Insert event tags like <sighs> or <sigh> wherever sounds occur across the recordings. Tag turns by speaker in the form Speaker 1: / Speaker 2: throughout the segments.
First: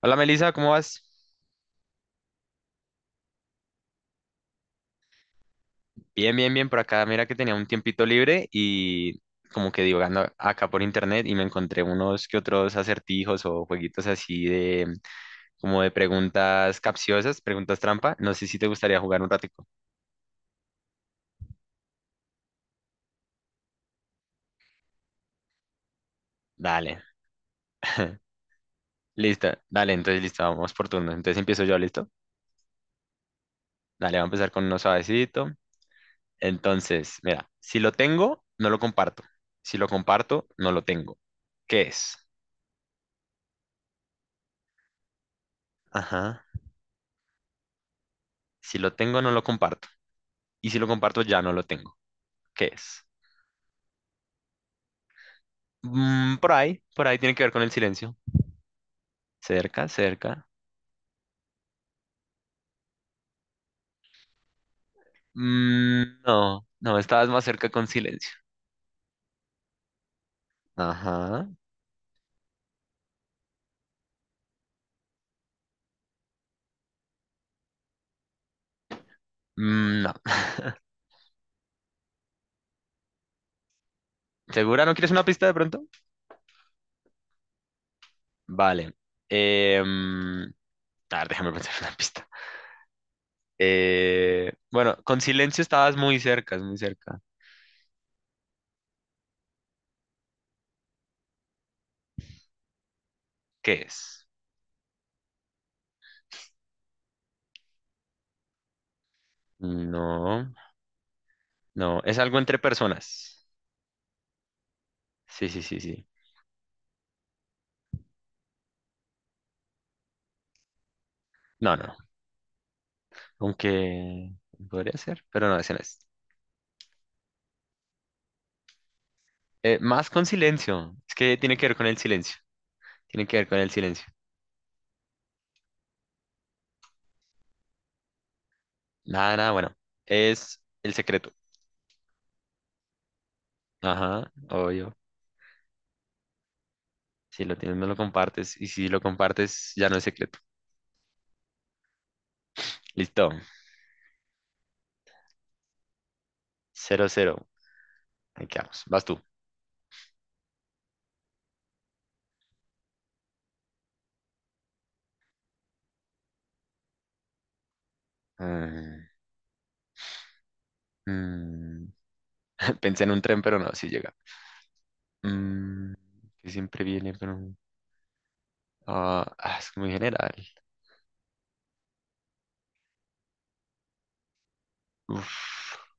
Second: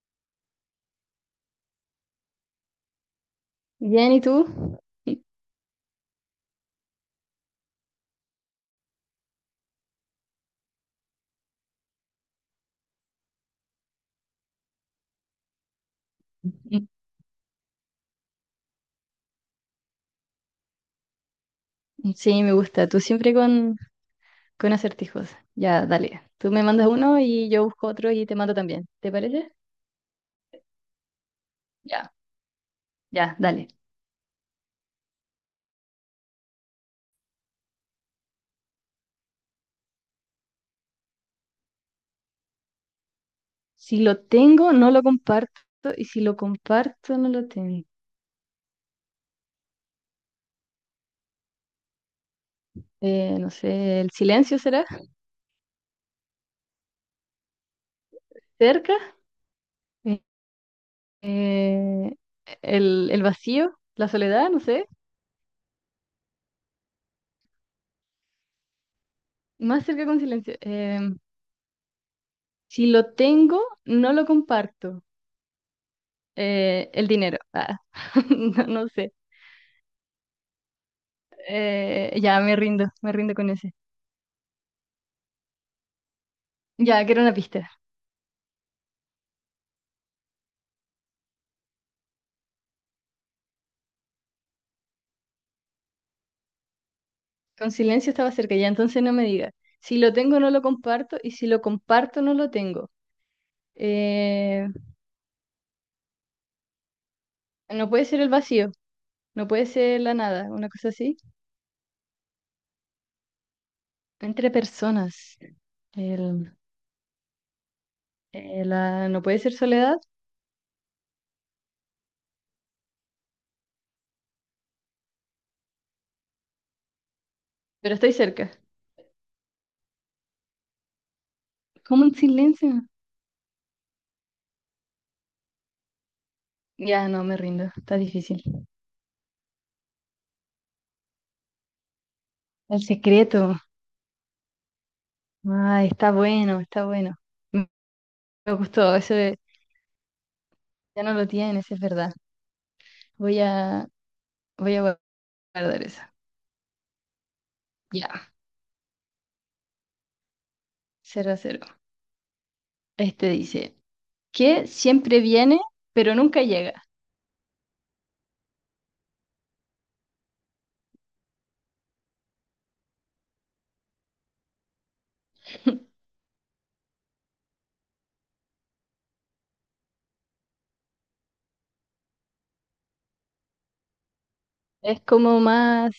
Speaker 1: Hola Melissa, ¿cómo vas?
Speaker 2: Bien, ¿y tú?
Speaker 1: Bien, bien, bien por acá. Mira que tenía un tiempito libre y como que divagando acá por internet y me encontré unos que otros acertijos o jueguitos así de como de preguntas
Speaker 2: <laughs>
Speaker 1: capciosas, preguntas trampa. No sé si te gustaría jugar un ratico.
Speaker 2: Sí, me gusta. Tú siempre con acertijos. Ya, dale. Tú me mandas
Speaker 1: Dale.
Speaker 2: uno y yo busco otro
Speaker 1: <laughs>
Speaker 2: y te mando también. ¿Te
Speaker 1: Listo.
Speaker 2: parece?
Speaker 1: Dale, entonces listo, vamos por turno. Entonces empiezo yo, ¿listo?
Speaker 2: Ya, ya, dale.
Speaker 1: Dale, vamos a empezar con uno suavecito. Entonces, mira, si lo tengo, no lo comparto. Si lo comparto, no lo tengo. ¿Qué es?
Speaker 2: Si lo tengo, no lo comparto. Y si lo
Speaker 1: Ajá.
Speaker 2: comparto, no lo tengo.
Speaker 1: Si lo tengo, no lo comparto. Y si lo comparto, ya no lo tengo. ¿Qué es?
Speaker 2: No sé, ¿el silencio será?
Speaker 1: Mm, por ahí tiene que ver con el silencio.
Speaker 2: ¿Cerca?
Speaker 1: Cerca,
Speaker 2: Eh,
Speaker 1: cerca.
Speaker 2: eh, el vacío? ¿La soledad? No sé.
Speaker 1: Mm, no, no, estabas más cerca con silencio.
Speaker 2: Más cerca con silencio.
Speaker 1: Ajá.
Speaker 2: Si lo tengo, no lo comparto. El dinero. Ah, <laughs> no, no sé.
Speaker 1: Mm, no. <laughs>
Speaker 2: Ya, me rindo con ese.
Speaker 1: ¿Segura? ¿No quieres una pista de pronto?
Speaker 2: Ya, que era una pista.
Speaker 1: Vale. Em, a ver, déjame pensar en una pista. Bueno, con silencio estabas muy cerca, es muy cerca.
Speaker 2: Con silencio estaba cerca, ya entonces no me digas. Si lo tengo, no lo comparto, y si lo comparto, no lo tengo.
Speaker 1: ¿Qué es?
Speaker 2: Eh, no puede ser el vacío, no puede ser la nada,
Speaker 1: No,
Speaker 2: una cosa así.
Speaker 1: no, es algo entre personas.
Speaker 2: Entre personas.
Speaker 1: Sí, sí, sí, sí.
Speaker 2: El, no puede ser soledad,
Speaker 1: No, no, aunque podría ser, pero no, ese no es.
Speaker 2: pero estoy cerca.
Speaker 1: Más con silencio. Es que tiene que ver con el
Speaker 2: ¿Cómo en
Speaker 1: silencio.
Speaker 2: silencio?
Speaker 1: Tiene que ver con el silencio.
Speaker 2: Ya, no, me rindo, está difícil.
Speaker 1: Nada, nada, bueno. Es el secreto.
Speaker 2: El secreto.
Speaker 1: Ajá, obvio.
Speaker 2: Ay, está bueno, está bueno.
Speaker 1: Si lo
Speaker 2: Me
Speaker 1: tienes, no lo
Speaker 2: me
Speaker 1: compartes. Y si
Speaker 2: gustó,
Speaker 1: lo
Speaker 2: eso,
Speaker 1: compartes, ya no es secreto.
Speaker 2: ya no lo tienes, es verdad.
Speaker 1: Listo.
Speaker 2: Voy a, Voy a guardar esa.
Speaker 1: 0-0.
Speaker 2: Ya,
Speaker 1: Ahí quedamos. Vas tú.
Speaker 2: cero a cero. Este dice, que siempre viene, pero nunca llega.
Speaker 1: Mm, mm. <laughs> Pensé en un tren, pero no, sí llega. Mm,
Speaker 2: <laughs>
Speaker 1: que siempre viene, pero no. Ah, ah, es muy general.
Speaker 2: Es como
Speaker 1: Uf,
Speaker 2: más,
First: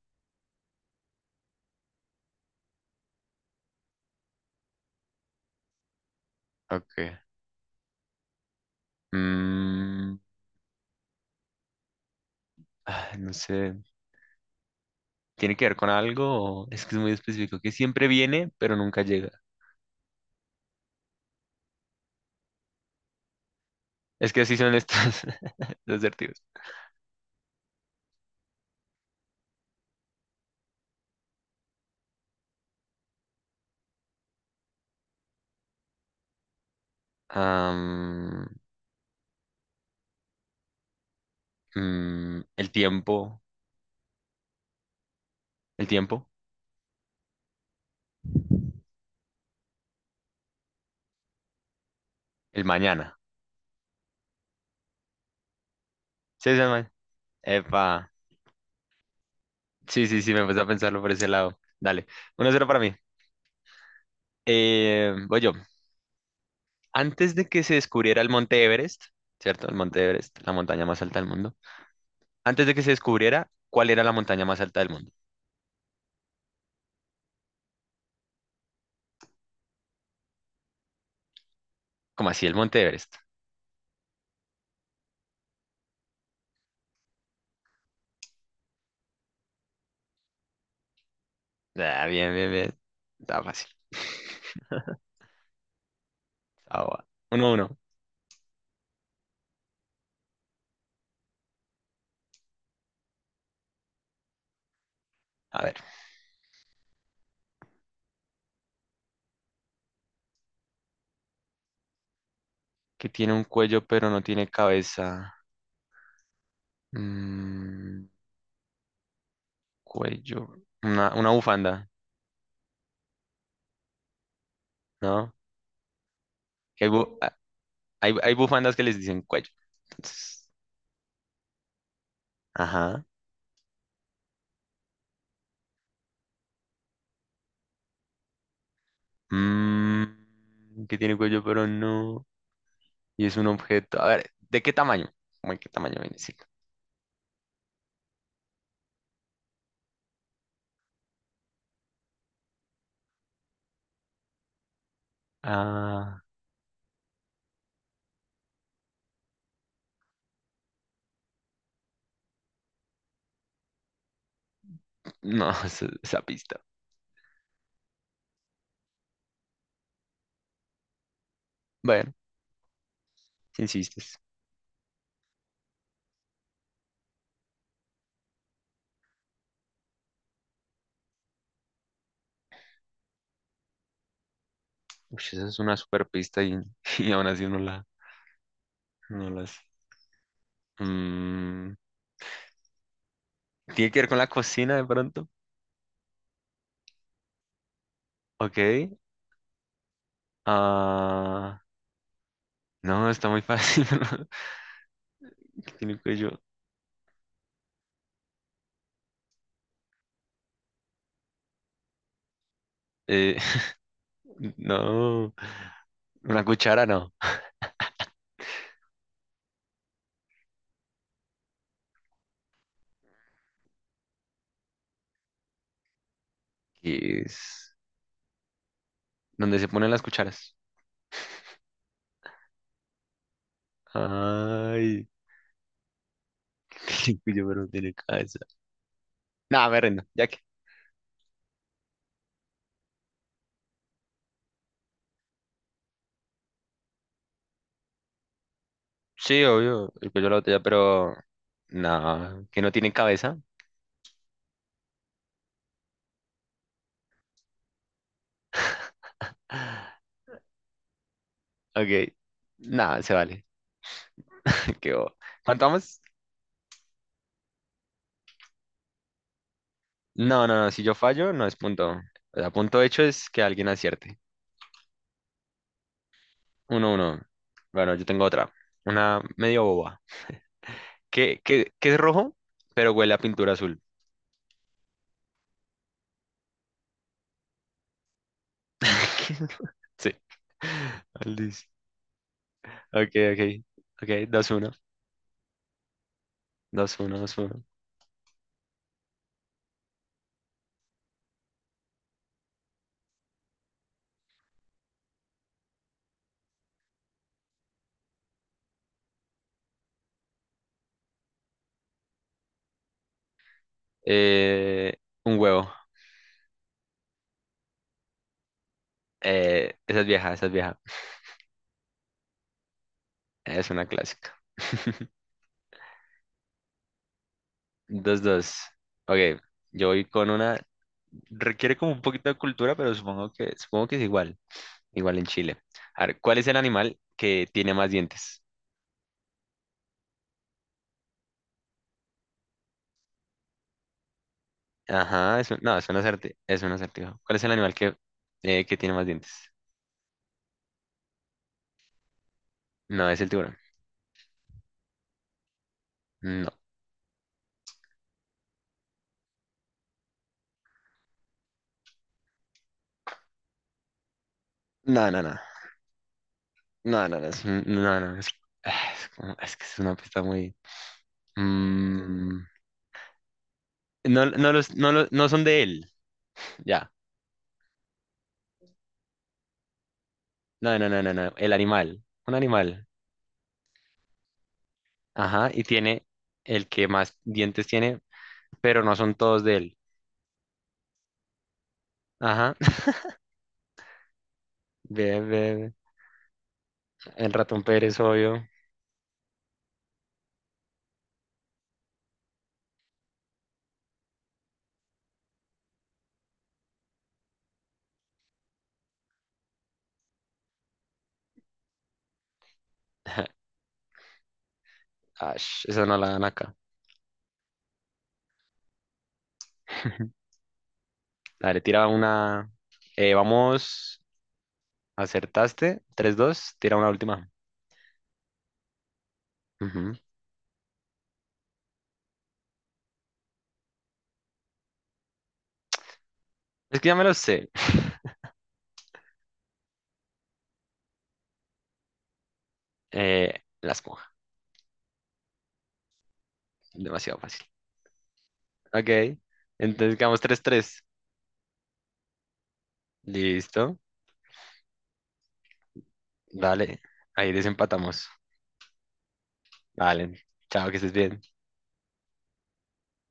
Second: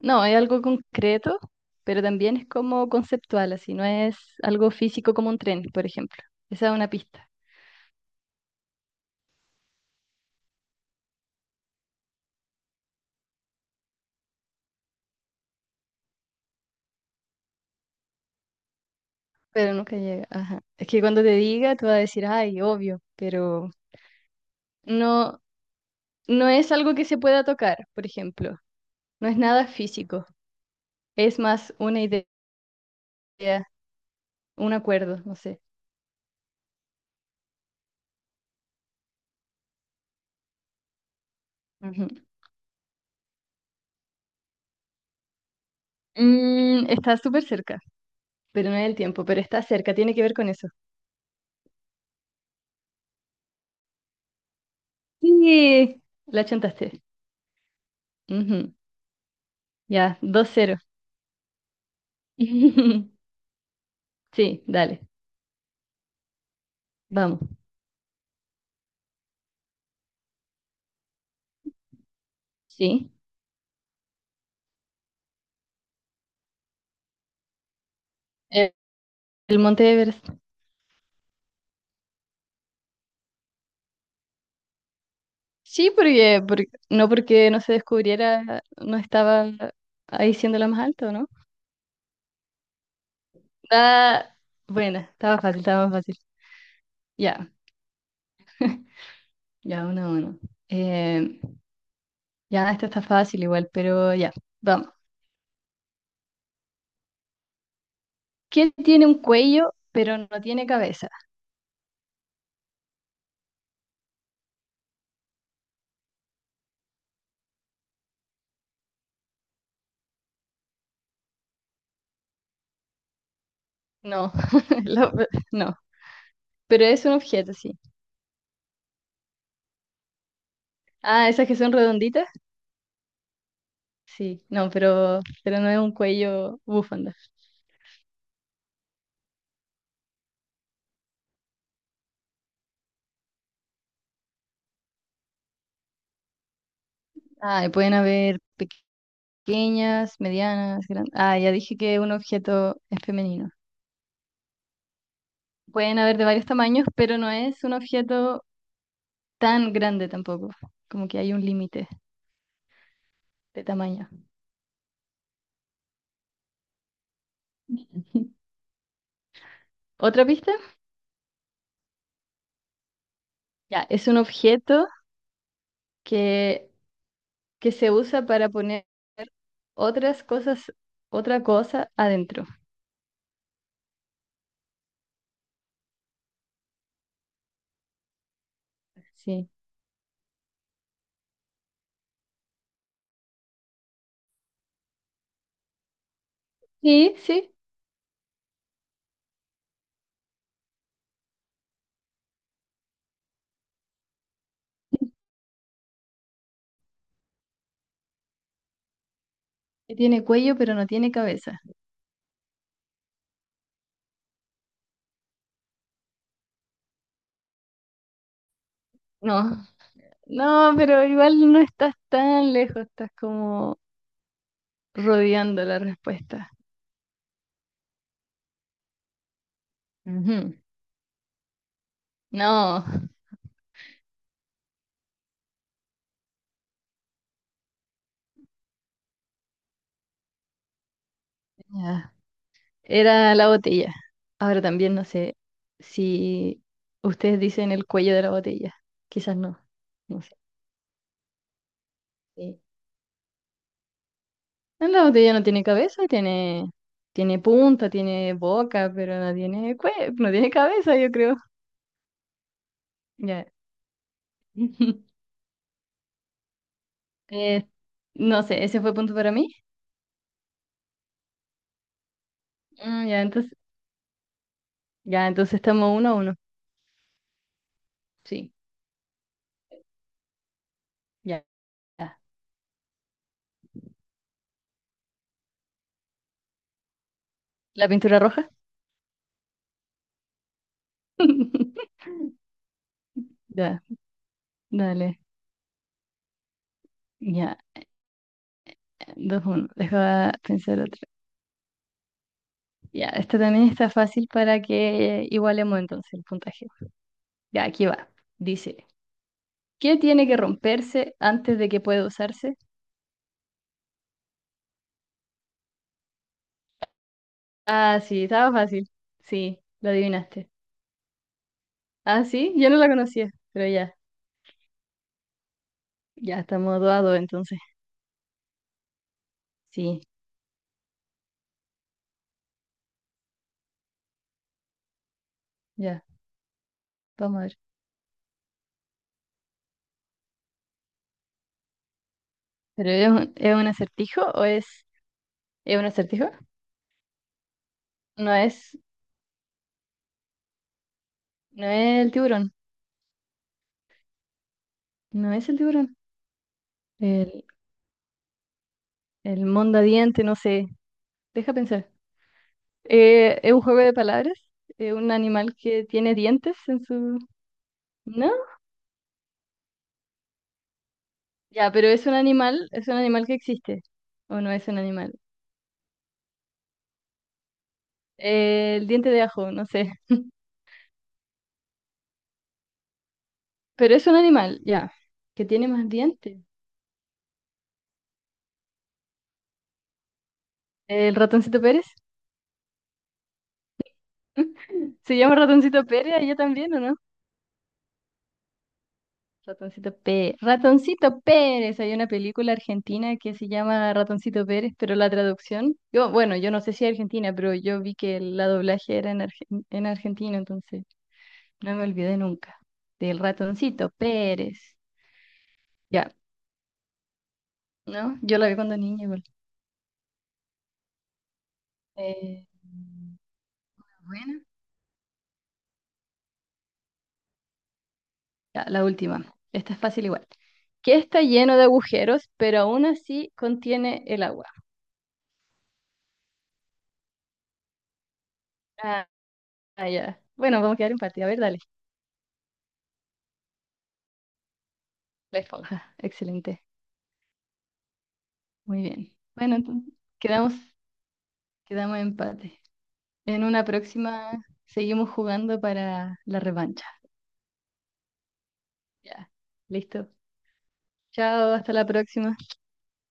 Speaker 2: no, es algo concreto, pero también es como conceptual, así, no es algo físico como un tren, por ejemplo. Esa es una
Speaker 1: ok.
Speaker 2: pista,
Speaker 1: Mm, ah, no sé. Tiene que ver con algo, es que es muy específico, que siempre viene, pero nunca llega.
Speaker 2: pero nunca llega. Ajá. Es que cuando te diga, tú vas a decir, ay, obvio, pero
Speaker 1: Es que así son estos
Speaker 2: no,
Speaker 1: <laughs> los asertivos.
Speaker 2: no es algo que se pueda tocar, por ejemplo. No es nada físico, es más una idea, un acuerdo, no sé.
Speaker 1: Am,
Speaker 2: Ujú.
Speaker 1: el tiempo, el tiempo,
Speaker 2: Mm, está súper cerca, pero no es el tiempo, pero está cerca, tiene que ver con eso.
Speaker 1: el mañana.
Speaker 2: Sí, la
Speaker 1: Sí, sí,
Speaker 2: chantaste.
Speaker 1: Epa.
Speaker 2: Ujú.
Speaker 1: Sí,
Speaker 2: Ya,
Speaker 1: sí, sí, me
Speaker 2: dos
Speaker 1: puse a
Speaker 2: 0.
Speaker 1: pensarlo por ese lado. Dale, 1-0 para mí.
Speaker 2: <laughs> Sí, dale,
Speaker 1: Voy yo. Antes
Speaker 2: vamos.
Speaker 1: de que se descubriera el Monte Everest, ¿cierto? El Monte Everest, la montaña más alta del mundo. Antes de que se
Speaker 2: Sí,
Speaker 1: descubriera cuál era la montaña más alta del mundo.
Speaker 2: eh, el Monte Everest.
Speaker 1: Como así el Monte Everest.
Speaker 2: Sí, no porque no se descubriera, no estaba ahí siendo la más alta, ¿no?
Speaker 1: Ah, bien, bien, bien. Está fácil.
Speaker 2: Ah, buena, estaba fácil, estaba más fácil.
Speaker 1: Ah, va.
Speaker 2: Ya,
Speaker 1: 1-1.
Speaker 2: ya, uno a uno. Eh, ya, esto está fácil igual, pero ya, vamos.
Speaker 1: A ver.
Speaker 2: ¿Qué tiene un cuello pero no tiene cabeza?
Speaker 1: Que tiene un cuello pero no tiene cabeza. Mm, cuello. Una bufanda,
Speaker 2: No, <laughs> la-
Speaker 1: ¿no?
Speaker 2: no,
Speaker 1: Que
Speaker 2: pero
Speaker 1: hay,
Speaker 2: es un
Speaker 1: bu- a-
Speaker 2: objeto, sí.
Speaker 1: hay- hay bufandas que les dicen cuello. Entonces,
Speaker 2: Ah, esas que son redonditas,
Speaker 1: ajá.
Speaker 2: sí, no, pero no es un cuello bufanda.
Speaker 1: Que tiene cuello pero no. Y es un objeto. A ver, ¿de qué tamaño? Bueno, ¿qué tamaño viene siendo?
Speaker 2: Ah, y pueden haber pequeñas, medianas, grandes. Ah, ya dije que un objeto es femenino. Pueden haber
Speaker 1: Ah,
Speaker 2: de varios tamaños, pero no es un objeto tan grande tampoco, como que hay un límite de tamaño.
Speaker 1: no, <laughs> esa pista.
Speaker 2: <laughs> ¿Otra pista?
Speaker 1: Bueno, si
Speaker 2: Ya, es un
Speaker 1: insistes.
Speaker 2: objeto que, que se usa para poner otras cosas, otra cosa adentro.
Speaker 1: Uy, esa es una super pista y, <laughs> y aún así no la, no
Speaker 2: Sí.
Speaker 1: las. mm, ¿Tiene que ver con la cocina de pronto?
Speaker 2: Sí, sí.
Speaker 1: Ok. Ah, no, está muy fácil. <laughs> ¿no? ¿Qué tiene cuello?
Speaker 2: Que tiene cuello, pero no tiene cabeza.
Speaker 1: Eh, <laughs> no. Una cuchara no.
Speaker 2: No, no, pero igual no estás tan lejos, estás como rodeando la respuesta.
Speaker 1: ¿Qué es? ¿Dónde se ponen las cucharas?
Speaker 2: Ujú. No.
Speaker 1: Ay, <laughs> tiene cuello, pero no tiene cabeza. Nada, me rindo. Ya que.
Speaker 2: Ya, era la botella. Ahora también no sé si ustedes dicen el cuello de la botella. Quizás
Speaker 1: Sí,
Speaker 2: no,
Speaker 1: obvio, el
Speaker 2: no
Speaker 1: cuello de
Speaker 2: sé.
Speaker 1: la botella, pero. No,
Speaker 2: Sí.
Speaker 1: que no tiene cabeza. <gasps>
Speaker 2: La botella no tiene cabeza, tiene punta, tiene boca, pero
Speaker 1: <sighs>
Speaker 2: no tiene cabeza, yo creo.
Speaker 1: Ok. Nada, se
Speaker 2: Ya.
Speaker 1: vale. <laughs> Qué bobo.
Speaker 2: <laughs>
Speaker 1: ¿Cuánto vamos?
Speaker 2: Eh, no sé, ese fue punto para mí.
Speaker 1: No, no, no. Si yo fallo, no es punto. O sea, punto hecho
Speaker 2: Ah, ya,
Speaker 1: es que alguien acierte.
Speaker 2: ya, entonces estamos uno a uno.
Speaker 1: Uno, uno. Bueno, yo tengo otra.
Speaker 2: Sí,
Speaker 1: Una medio boba. ¿Qué,
Speaker 2: ya.
Speaker 1: qué, qué es
Speaker 2: Ya.
Speaker 1: rojo, pero huele a pintura azul?
Speaker 2: ¿La pintura roja?
Speaker 1: <laughs> ¿Qué es ro- Sí. Ah, listo.
Speaker 2: <laughs>
Speaker 1: Ok, ok.
Speaker 2: Ya,
Speaker 1: Ok, 2-1.
Speaker 2: dale.
Speaker 1: Dos, uno, dos,
Speaker 2: Ya,
Speaker 1: uno.
Speaker 2: dos, uno. Deja pensar otro. Ya, esta también está fácil para que igualemos entonces el puntaje. Ya, aquí va. Dice, ¿qué tiene que romperse antes de que pueda usarse?
Speaker 1: Eh, un huevo.
Speaker 2: Ah, sí, estaba fácil. Sí, lo
Speaker 1: Esa es vieja, esa
Speaker 2: adivinaste.
Speaker 1: es vieja.
Speaker 2: Ah, sí, yo no la conocía, pero
Speaker 1: Es una
Speaker 2: ya,
Speaker 1: clásica. <laughs>
Speaker 2: ya estamos dos a dos entonces.
Speaker 1: 2-2. Ok, yo
Speaker 2: Sí,
Speaker 1: voy con una. Requiere como un poquito de cultura, pero supongo que es igual. Igual en Chile.
Speaker 2: ya,
Speaker 1: A ver, ¿cuál es el animal
Speaker 2: vamos a
Speaker 1: que
Speaker 2: ver.
Speaker 1: tiene más dientes?
Speaker 2: ¿Pero es un acertijo o
Speaker 1: Ajá, no,
Speaker 2: es un
Speaker 1: es un
Speaker 2: acertijo?
Speaker 1: acertijo, es un acertijo. ¿Cuál es el animal que,
Speaker 2: No
Speaker 1: eh, que
Speaker 2: es,
Speaker 1: tiene más dientes?
Speaker 2: no es el tiburón,
Speaker 1: No, es el tiburón.
Speaker 2: no es el tiburón.
Speaker 1: No,
Speaker 2: El, el mondadiente, no sé. Deja pensar. ¿Es un juego de palabras? ¿Es
Speaker 1: no,
Speaker 2: un
Speaker 1: no, no,
Speaker 2: animal que tiene dientes en
Speaker 1: no, no,
Speaker 2: su...
Speaker 1: no, no, no,
Speaker 2: ¿No?
Speaker 1: es que es una pista muy...
Speaker 2: Ya, pero
Speaker 1: Mm,
Speaker 2: es un animal que existe.
Speaker 1: no,
Speaker 2: ¿O no
Speaker 1: no,
Speaker 2: es
Speaker 1: los,
Speaker 2: un
Speaker 1: no,
Speaker 2: animal?
Speaker 1: no son de él, ya.
Speaker 2: El diente de ajo, no sé.
Speaker 1: No, no, no, no, no, el animal, un animal.
Speaker 2: Pero es un animal, ya. Que
Speaker 1: Ajá, y
Speaker 2: tiene más
Speaker 1: tiene
Speaker 2: dientes.
Speaker 1: el que más dientes tiene, pero no son todos de él.
Speaker 2: ¿El ratoncito Pérez?
Speaker 1: Ajá, <laughs>
Speaker 2: <laughs> ¿Se llama
Speaker 1: bebe,
Speaker 2: ratoncito Pérez allá también, o no?
Speaker 1: el Ratón Pérez, obvio.
Speaker 2: Ratoncito Pérez. Ratoncito Pérez. Hay una película argentina que se llama Ratoncito Pérez, pero la traducción, bueno, yo no sé si es argentina, pero yo vi que la doblaje era en Argentina, entonces no me olvidé nunca del
Speaker 1: <laughs>
Speaker 2: Ratoncito Pérez.
Speaker 1: Ash, esa no la
Speaker 2: Ya,
Speaker 1: dan acá.
Speaker 2: ¿no? Yo la vi cuando niña igual.
Speaker 1: <laughs> Dale, tira
Speaker 2: Eh,
Speaker 1: una. Vamos,
Speaker 2: Buena.
Speaker 1: acertaste. 3-2, tira una última.
Speaker 2: Ya, la última. Esta es
Speaker 1: Ujú.
Speaker 2: fácil igual. Que está lleno de agujeros, pero aún así contiene el agua.
Speaker 1: Es que ya me lo sé.
Speaker 2: Ah, ah, ya. Bueno, vamos a quedar empate. A ver, dale.
Speaker 1: Eh, la esponja,
Speaker 2: La esponja. Excelente.
Speaker 1: demasiado fácil.
Speaker 2: Muy bien.
Speaker 1: Ok,
Speaker 2: Bueno, entonces
Speaker 1: entonces quedamos tres
Speaker 2: quedamos,
Speaker 1: tres
Speaker 2: quedamos en empate. En una
Speaker 1: Listo,
Speaker 2: próxima seguimos jugando para la
Speaker 1: dale,
Speaker 2: revancha.
Speaker 1: ahí desempatamos.
Speaker 2: Ya. Listo.
Speaker 1: Dale, chao, que estés bien.
Speaker 2: Chao, hasta la próxima.